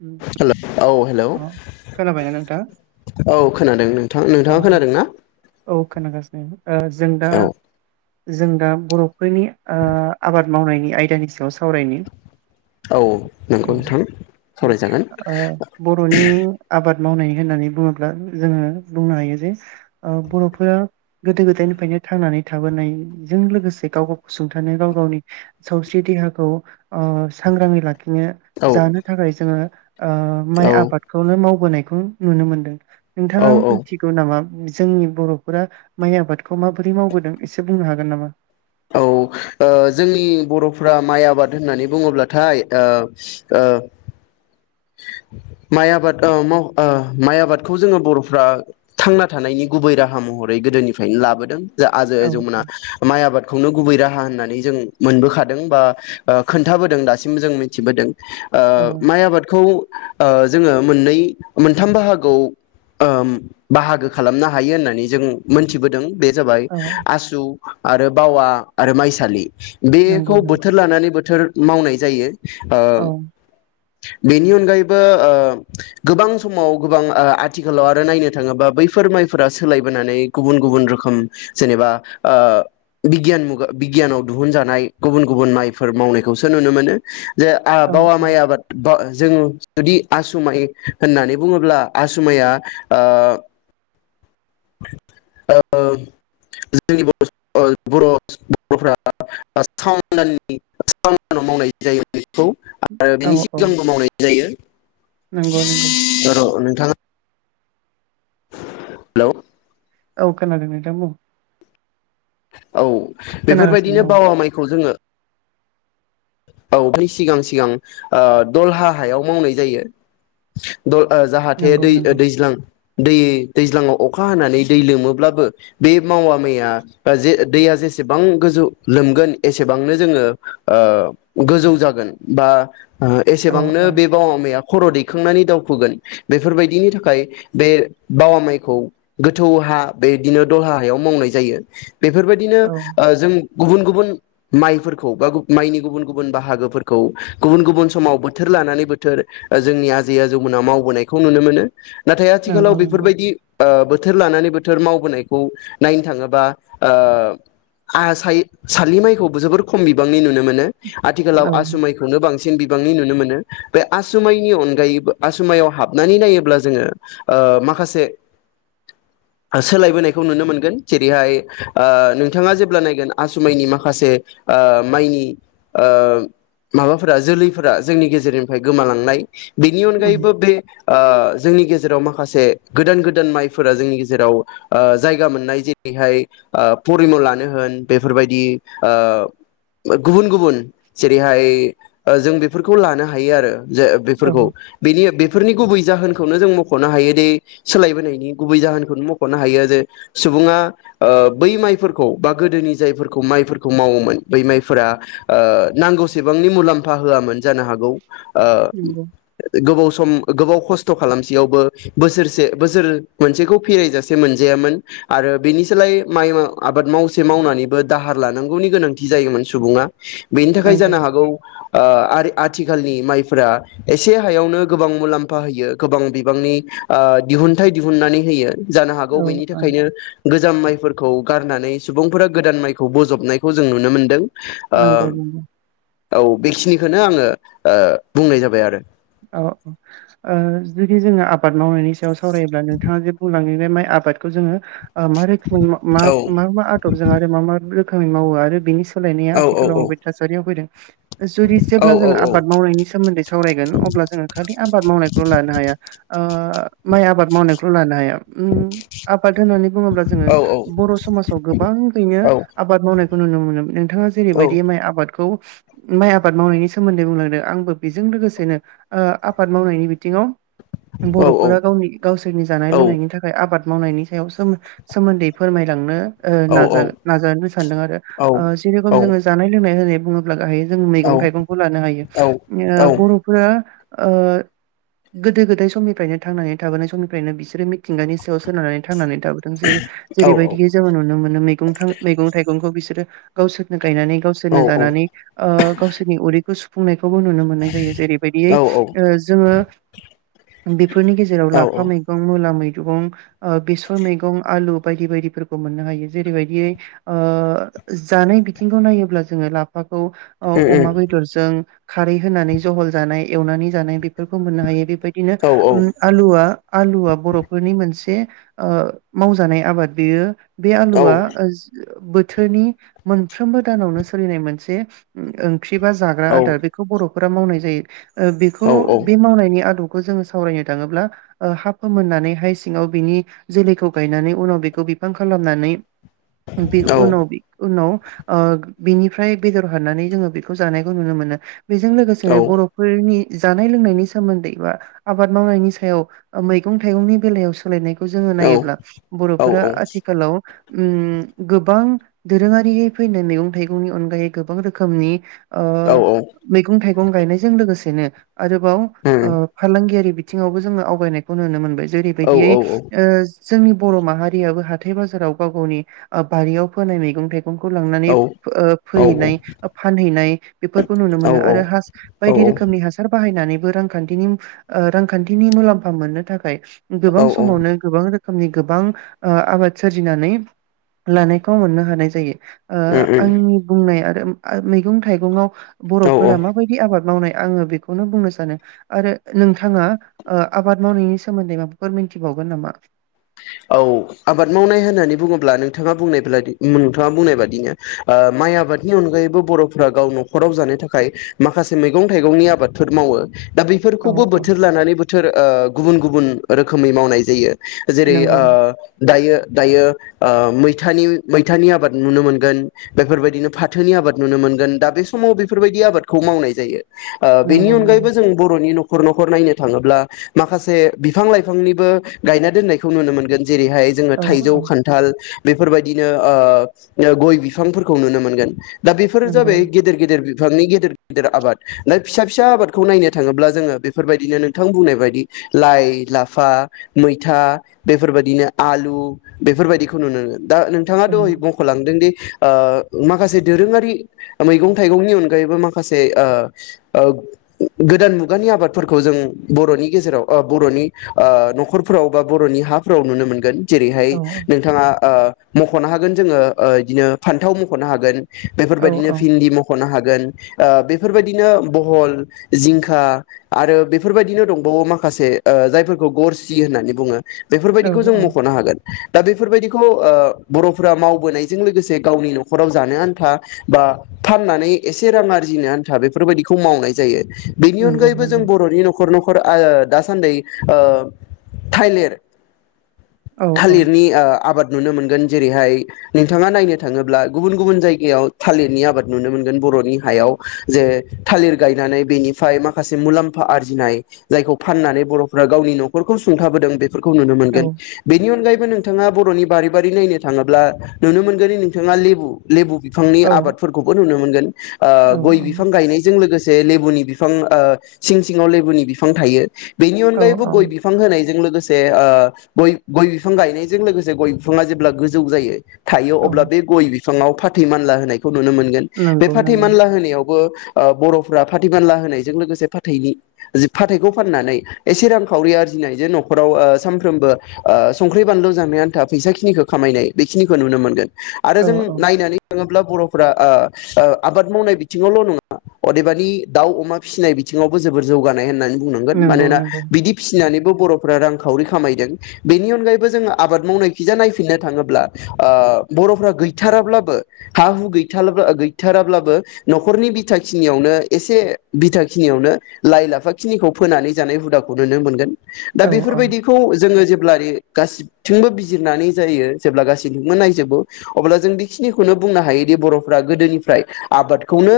उम। हेल' औ हेलौ अ खोनाबायना नोंथां औ खोनादों नोंथां। नोंथाङा खोनादों ना? उम। ओ जों दा औ जों दा बर'फोरनि ओ आबाद मावनायनि आयदानि सायाव सावरायनो औ नंगौ उम नोंथां उम सावरायजागोन ओ बर'नि आबाद मावनाय होननानै बुङोब्ला जोङो बुंनो हायो जे ओ बर'फोरा गोदो गोदायनिफ्रायनो थांनानै थाबोनायजों लोगोसे गाव गावखौ सुंथानो गाव गावनि सावस्रि देहाखौ ओ सांग्राङै लाखि नो औ जानो थाखाय जोङो ओ माइ औ आबादखौनो माव बोनायखौ नुनो मोनदों। औ नोंथाङा औ नामा जोंनि बर'फोरा माइ आबादखौ माबोरै मावबोदों एसे बुंनो हागोन नामा? औ ओ जोंनि बर'फ्रा माइ आबाद होननानै बुङोब्लाथाय ओ ओ माइ आबाद ओ माव ओ माइ आबादखौ जोङो बर'फ्रा थांना थानायनि गुबै राहा महरै गोदोनिफ्रायनो लाबोदों। जा आजै औ आजौमोना औ माइ आबाद खौनो गुबै राहा होननानै जों मोनबोखादों बा ओ खोन्थाबोदों दासिमबो जों मिथिबोदों। ओ औ माइ आबाद खौ ओ जोङो मोननै मोनथाम बाहागोआव ओ बाहागो खालामनो हायो होननानै जों मोनथिबोदों। बे जाबाय औ आसु आरो बावा आरो माइसालि। नंगौ बेखौ नंगौ बोथोर लानानै बोथोर मावनाय जायो ओ औ बेनि अनगायैबो ओ गोबां समाव गोबां ओ आथिखालाव आरो नायनो थाङोबा बैफोर माइफोरा सोलायबोनानै गुबुन गुबुन रोखोम जेनेबा ओ बिगियान मुगा बिगियानाव दिहुनजानाय गुबुन गुबुन माइफोर मावनायखौसो नुनो मोनो। जे आं औ बावा औ माइ आबाद बा ज जुदि आसु माइ होननानै बुङोब्ला आसु माया ओ ओ जोंनि बर'फोरा बर' सुबुंफोरा सावन दाननि सावन दानाव मावनाय जायो बिखौ। आरो औ बेनि औ सिगांबो मावनाय नंगौ नंगौ [unintelligible] औ नोंथाङा हेल'। औ खोनादों नोंथां बुं। औ बेफोरबायदिनो खोनागासिनो औ बावा माइखौ जोङो औ सिगां सिगां ओ दलहा हायाव मावनाय जायो। दल ओ जाहाथे नंगौ दै नंगौ दै-दैज्लां दै दैज्लाङाव अखा हानानै दै लोमोब्लाबो बे मावा मैया जे दैया जेसेबां गोजौ लोमगोन एसेबांनो जोङो ओ गोजौ जागोन बा ओ औ एसेबांनो औ बे बावामाया खर' दैखांनानै दावफुगोन बेफोरबायदिनि थाखाय बे बावा माइखौ गोथौ हा बेदिनो दल्हा हायाव मावनाय जायो। बेफोरबायदिनो औ ओ जों गुबुन गुबुन माइफोरखौ बा माइनि गुबुन गुबुन बाहागोफोरखौ गुबुन गुबुन समाव बोथोर लानानै बोथोर जोंनि आजै आजौमोना मावबोनायखौ नुनो मोनो नाथाय नंगौ आथिखालाव नंगौ बेफोरबायदि ओ बोथोर लानानै बोथोर मावबोनायखौ नायनो थाङोबा ओ आहा सालि माइखौबो जोबोर खम बिबांनि नुनो मोनो। आथिखालाव औ आसुमायखौनो बां सिन बिबांनि नुनो मोनो। बे आसुमाइनि अनगायैबो आसुमायाव हाबनानै नायोब्ला जोङो ओ माखासे सोलायबोनायखौ नुनो मोनगोन जेरैहाय ओ नोंथाङा जेब्ला नायगोन आसुमाइनि माखासे ओ माइनि ओ माबाफोरा जोलैफोरा जोंनि गेजेरनिफ्राय गोमालांनाय बिनि उम अनगायैबो बे ओ जोंनि गेजेराव माखासे गोदान गोदान माइफोरा जोंनि गेजेराव ओ जायगा मोननाय जेरैहाय ओ परिम' लानो होन बेफोरबायदि ओ गुबुन गुबुन जेरैहाय जों बेफोरखौ लानो हायो आरो जे औ बेफोरखौ बेनि बेफोरनि गुबै जाहोनखौनो जों मख'नो हायो दि सोलायबोनायनि गुबै जाहोनखौनो मख'नो हायो जे सुबुङा ओ बै माइफोरखौ बा गोदोनि जायफोरखौ माइफोरखौ मावोमोन बै माइफोरा ओ नांगौसेबांनि मुलाम्फा होआमोन जानो हागौ ओ नंगौ गोबाव सम गोबाव खस्थ' खालामसेयावबो बोसोरसे बोसोर मोनसेखौ फेरायजासे मोनजायामोन आरो बेनिसोलाय माइ आबाद मावसे मावनानैबो दाहार लानांगौनि गोनांथि जायोमोन सुबुङा। बेनि थाखाय नंगौ जानो हागौ ओ आरो आथिखालनि माइफोरा एसे हायावनो गोबां मुलाम्फा होयो गोबां बिबांनि ओ दिहुनथाइ दिहुननानै होयो जानो हागौ औ बेनि औ थाखायनो गोजाम माइफोर खौ गारनानै सुबुंफोरा गोदान माइखौ बजबनायखौ जों नुनो मोनदों। ओ नंगौ नगौ औ बेखिनिखौनो आङो ओ बुंनाय जाबाय आरो औ औ ओ जुदि जोङो आ बाद मावनायनि सायाव सावायोब्ला नोंथाङा जे बुंलाङो बे माइ आबादखौ जोङो ओ मा रोखोम मा औ मा मा आदबजों आरो मा मा रो खोमनि मावो आरो बेनि औ उम औ सोलायनाया आथिखालाव माबायदि थासारियाव फैदों [inaudible] जुदि जेब्ला जों आबाद मावनायनि सोमोन्दै सावरायगोन अब्ला जोङो खालि आबाद मावनायखौल लानो हाया ओ माइ आबाद मावनायखौल' लानो हाया उम आबाद होननानै बुङोब्ला जोङो बर समाजाव गोबाङैनो आबाद मावनाय खौ नुनो मोनोमोन नोंथाङा जेरैबायदि माइ आबाद खौ माइ आबाद मावनायनि सोमोन्दै बुंलांदों आंबो बेजों लोगोसेनो ओ आबाद मावनायनि बिथिङाव बरफोरा औ गावनि गावसोरनि जानाय लोंनायनि थाखाय आबाद मावनायनि सायाव सोमो सोमोन्दै फोरमायलांनो ओ नाजागो नाजानो सानदों आरो ओ जेरेखम जोङो जानाय लोंनाय होननाय बुङोब्ला गाहायै जों मैगं थाइगंखौ लानो हायो। औ औ उम ओ बर' आ ओ गोदो गोदाय समनिफ्रायनो थांनानै थाबोनाय समनिफ्रायनो बिसोरो मिथिंगानि सायाव सोनारनानै थांनानै थाबोदों जेरै जेरैबायदि जोङो नुनो मोनो मैगं थां मैगं थाइगंखौ बिसोरो गावसोरनो गायनानै औ गावसोरनो जानानै ओ गावसोरनि उदैखौ सु फुंनाय खौबो नुनो मोननाय जायो जेरै बे ओ जोङो बेफोरनि गेजेराव लाफा मैगं मु ला मैगं, ओ बेसर मैगं, आलु बायदि बायदि फोरखौ मोननो हायो जेरैबायदि ओ जानाय बिथिंखौ नायोब्ला जोङो लाफा खौ ओ अमा बेदरजों खारै होनानै जहल जानाय एवनानै जानाय बे फोरखौ मोननो हायो बेबायदिनो ओम आलुआ आलुआ बरफोरनि मोनसे ओ मावजानाय आबाद बेयो बे आलुआ ओज बोथोरनि मोनफ्रोमबो दानावनो सोलिनाय मोनसे ख्रि बा जाग्रा आदार बेखौ बर' फोरा मावनाय जायो [inaudible] ओ बेखौ औ औ उम बे मावनायनि आदब खौ जोङो सावरायनो थाङोब्ला ओ हा फोमोननानै हाइ सिङाव बिनि जोलैखौ गायनानै उनाव बेखौ बिफां खालामनानै बि उनाव बि उनाव ओ बिनिफ्राय बेदर हाननानै जोङो बेखौ जानायखौ नुनो मोनो बेजों लोगोसेनो बर' नि जानाय लोंनायनि सोमोन्दै बा आबाद मावनायनि सायाव मैगं थाइगंनि बेलायाव सोलायनाय खौ जोङो नायोब्ला बर'फोरा आथिखालाव उम गोबां दोरोङारि फैनाय मैगं थाइगंनि अनगायै गोबां रोखोमनि ओ मैगं थाइगं गायनाय गोसेनो आरोबाव ओ फालांगियारि बि थिङावबो जोङो आवगायनायखौ नुनो मोनबाय जेरैबायदियै ओ जोंनि बर' माहारियाबो हाथाय बाजाराव गाव गावनि ओ बारियाव फोनाय मैगं थाइ गंखौ लांनानै ओ फोहैनाय ओ फानहैनाय बेफोरखौ नुनो मोनो आरो हास बायदि रोखोमनि हासार बाहा हायनानैबो रांखान्थिनि ओ रांखान्थिनि मुलाम्फा मोननो थाखाय गोबां उम समावनो गोबां रो खोमनि गोबां आबाद सोरजिनानै लानायखौ मोननो हानाय जायो ओ आंनि बुंनाया आ मैगं थाइगंआव औ औ बर'फोरा माबायदि आबाद मावनाय आङो बेखौनो बुंनो सानो आरो नोंथाङा ओ आबाद मावनायनि सोमोन्दै माबाफोर मिन्थिबावगोन नामा औ आबाद मावनाय होननानै बुङोब्ला नोंथाङा बुंनाय ब्लादि नोंथाङा बुंनाय बादिनो ओ माइ आबादनि अनगायैबो बर'फोरा गाव न'खराव जानो थाखाय माखासे मैगं थाइगंनि आबादफोर मावो दा औ बैफोरखौबो औ बोथोर लानानै बोथोर ओ गुबुन गुबुन रोखोमै मावनाय जायो जेरै नंगौ ओ दायो दायो ओ मैथानि मैथानि आबाद नुनो मोनगोन बेफोरबायदिनो फाथोनि आबाद नुनो मोनगोन दा बे समाव बेफोरबायदि आबादखौ मावनाय जायो ओ बेनि नंगौ नंगौ अनगायैबो जों बर'नि न'ख खर न'खर नायनो थाङोब्ला माखासे बिफां लाइफांनिबो गायना दोननाय खौ नुनो मोनगोन जेरैहाय जोङो औ थाइजौ औ खान्थाल बेफोरबायदिनो ओ गय बिफांफोरखौ नुनो मोनगोन दा बेफोरो नंगौ जाबाय गेदेर गेदेर बि बिफांनि गेदेर गेदेर आबाद ना फिसा फिसा आबादखौ नायनो थाङोब्ला जोङो बेफोरबायदिनो नोंथां बुंनाय बायदि लाइ लाफा मैथा बेफोरबायदिनो आलु बेफोरबायदिखौ नुनोमोन गोन दा नोंथाङा दहय नंगौ बख'लांदों दि ओ माखासे दोरोङारि मैगं थाइगंनि अनगायैबो माखासे ओ ओ गोदान मुगानि आबादफोरखौ जों बर'नि गेजेराव ओ बर'नि ओ न'खरफोराव बा बर'नि हाफोराव नुनो मोनगोन जेरैहाय औ नोंथाङा ओ मख'नो हागोन जोङो ओ इदिनो फान्थाव मख'नो हागोन औ बेफोरबायदिनो भिन्दि मख'नो हागोन [inaudible] ओ बेफोरबायदिनो बहल जिंखा आरो बेफोरबायदिनो दंबावो माखासे ओ जायफोरखौ गरसि होननानै बुङो। औ बेफोरबायदिखौ जों औ मख'नो हागोन। दा बेफोरबायदिखौ ओ बर'फोरा मावबोनायजों लोगोसे गावनि न'खराव जानो आन्था बा फाननानै एसे रां आरजिनो आन्था बेफोरबायदिखौ मावनाय जायो। बेनि नंगौ अनगायैबो जों नंगौ बर'नि न'खर न'खर [inaudible] दासान्दि ओ थाइलेर औ औ थालिरनि ओ आबाद नुनो मोनगोन जेरैहाय नोंथाङा नायनो थाङोब्ला गुबुन गुबुन जायगायाव थालिरनि आबाद नुनो मोन बर'नि हायाव जे थालिर गायनानै बेनिफाय माखासे मुलाम्फा आरजिनाय जायखौ फननानै बर'फोरा गावनि न'खौ सुंथाबोदों [inaudible] नुनो औ मोनगोन बेनि अनगायै नोंथाङा बर'नि बारि बारि नायनो थाङोब्ला नुनो मोनगोन नोंथाङा लेबु लेबु [inaudible] औ [inaudible] आबादफोरखौबो नुनो मोनो ओ गय बिफां गायनायजों लोगोसे जे लेबुनि बिफां ओ सिं सिङाव लेबुनि बिफां थायो बेनि औ अनगायैबो गय बिफां होनायजों लोगोसे जे ओ गय गय बिफां गायनायजों लोगोसे गय बिफाङा जेब्ला गोजौ जायो। थायो औ अब्ला औ बे गय बि फाथै मानला होनाय खौ नुनो मोनगोन बे नंगौ फाथै नंगौ मानला होनायाव ओ बर'फ्रा फाथिमानला होनायजों लोगोसे फथैनि जि फाथैखौ फाननानै एसे रांखावरि आरजिनायजों न'ख ओ सामफ्रोमबो ओ संख्रि बानलु जानो आन्था फैसा खिनिखौ खामायनाय बेखिनिखौ नुनो मोनगोन। आरो औ जों औ नायनानै बर'फोरा ओ बुंनांगोन नंगौ मानोना नंगौ बिदि फिसिनानै बर' रांखावरि खामायदों बेनि अनगायैबो जोंङो आबाद मावनायखिजा नायफिननो ओ थाङोब्ला बरफ्रा गैथाराब्लाबो हा हु गैथार गैथाराब्लाबो नखरनि बिथा खिनियावनो एसे बिथा खिनियावनो लाइ लाफा खिनिखौ फोनानै जानाय हुदाखौ नुनो मोनगोन। दा औ औ बेफोरबायदिखौ जोंङो जे जेब्ला गासिथिंबो बिजिरनानै जायो जेब्ला गासैथिंबो नायजोबो अब्ला जों बेखिनिखौनो बुंनो हायोदि बरफ्रा गोदोनिफ्राय आबादखौनो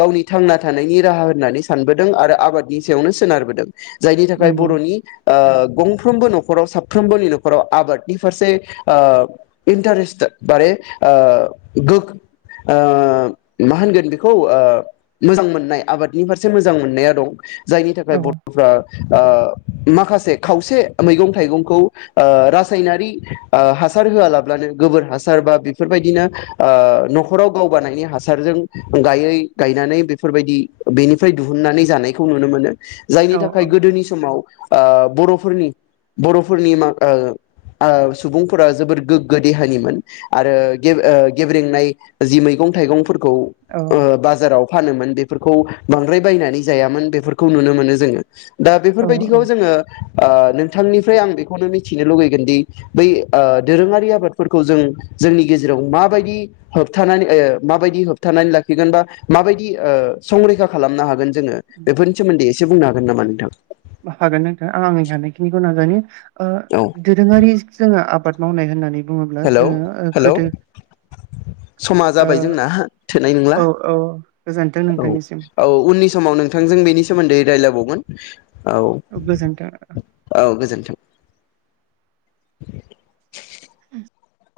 गावनि थांना थानायनि राहा होननानै सानबोदों आरो आबादनि सायावनो सोनारबोदों। जायनि थाखाय नंगौ बर'नि ओ गंफ्रोमबो नखराव साफ्रोमबोनि नखराव आबादनि फारसे ओ इन्टारेस्टे मारे ओ गो ओ मा होनगोन ओ बेखौ मोजां मोननाय आबादनि फारसे मोजां मोननाया दं। जायनि थाखाय औ बर 'फ्रा औ माखासे माखासे खावसे मैगंथाइगंखौ ओ रासायनारि ओ हासार होआलाब्लानो गोबोर हासार बा बेफोरबायदिनो ओ नखराव गावबानायनाय हासारजों गायै गायनानै बेफोरबायदि बेनिफ्राय दिहुननानै जानायखौ नुनो मोनो। औ जायनि औ थाखाय गोदोनि समाव ओ बरफोरनि बरफोरनि मा ओ ओ सुबुंफोरा जोबोद गोग्गो देहानिमोन आरो गेब्रेंनाय जि मैगं थाइगं। खौ ओ औ बाजाराव फानोमोन बेफोरखौ बांद्राय बायनानै जायामोन बेफोरखौ नुनो मोनो जोंङो। दा औ बेफोरबायदिखौ औ जोंङो। ओ नोंथांनिफ्राय आं बेखौनो मिथिनो लुुबैगोनदि बै ओ दोरोङारि आबादफोरखौ जों जोंनि गेजेराव माबायदि होबथानानै ओ माबायदि होबथानानै लाखिगोन बा माबायदि ओ संरैखा खालामनो हागोन। जोंङो बेफोरनि सोमोन्दै। एसे बुंनो हागोन नामा नोंथां? हागोन नोंथां आं आंनि हानायखिनिखौ नाजानि। ओ औ दोरोङारि जोंङो आबाद। मावनाय होननानै बुङोब्ला हेलोव जोङो ओ हेलोव गोदो समा ओ जाबाय जोंना थोनाय नंला, औ औ गोजोनथों औ नोंथांनिसिम औ उननि समाव नोंथांजों बेनि सोमोन्दै रायलायबावगोन। औ गोजोनथों औ गोजोनथों। [inaudible] [inaudible]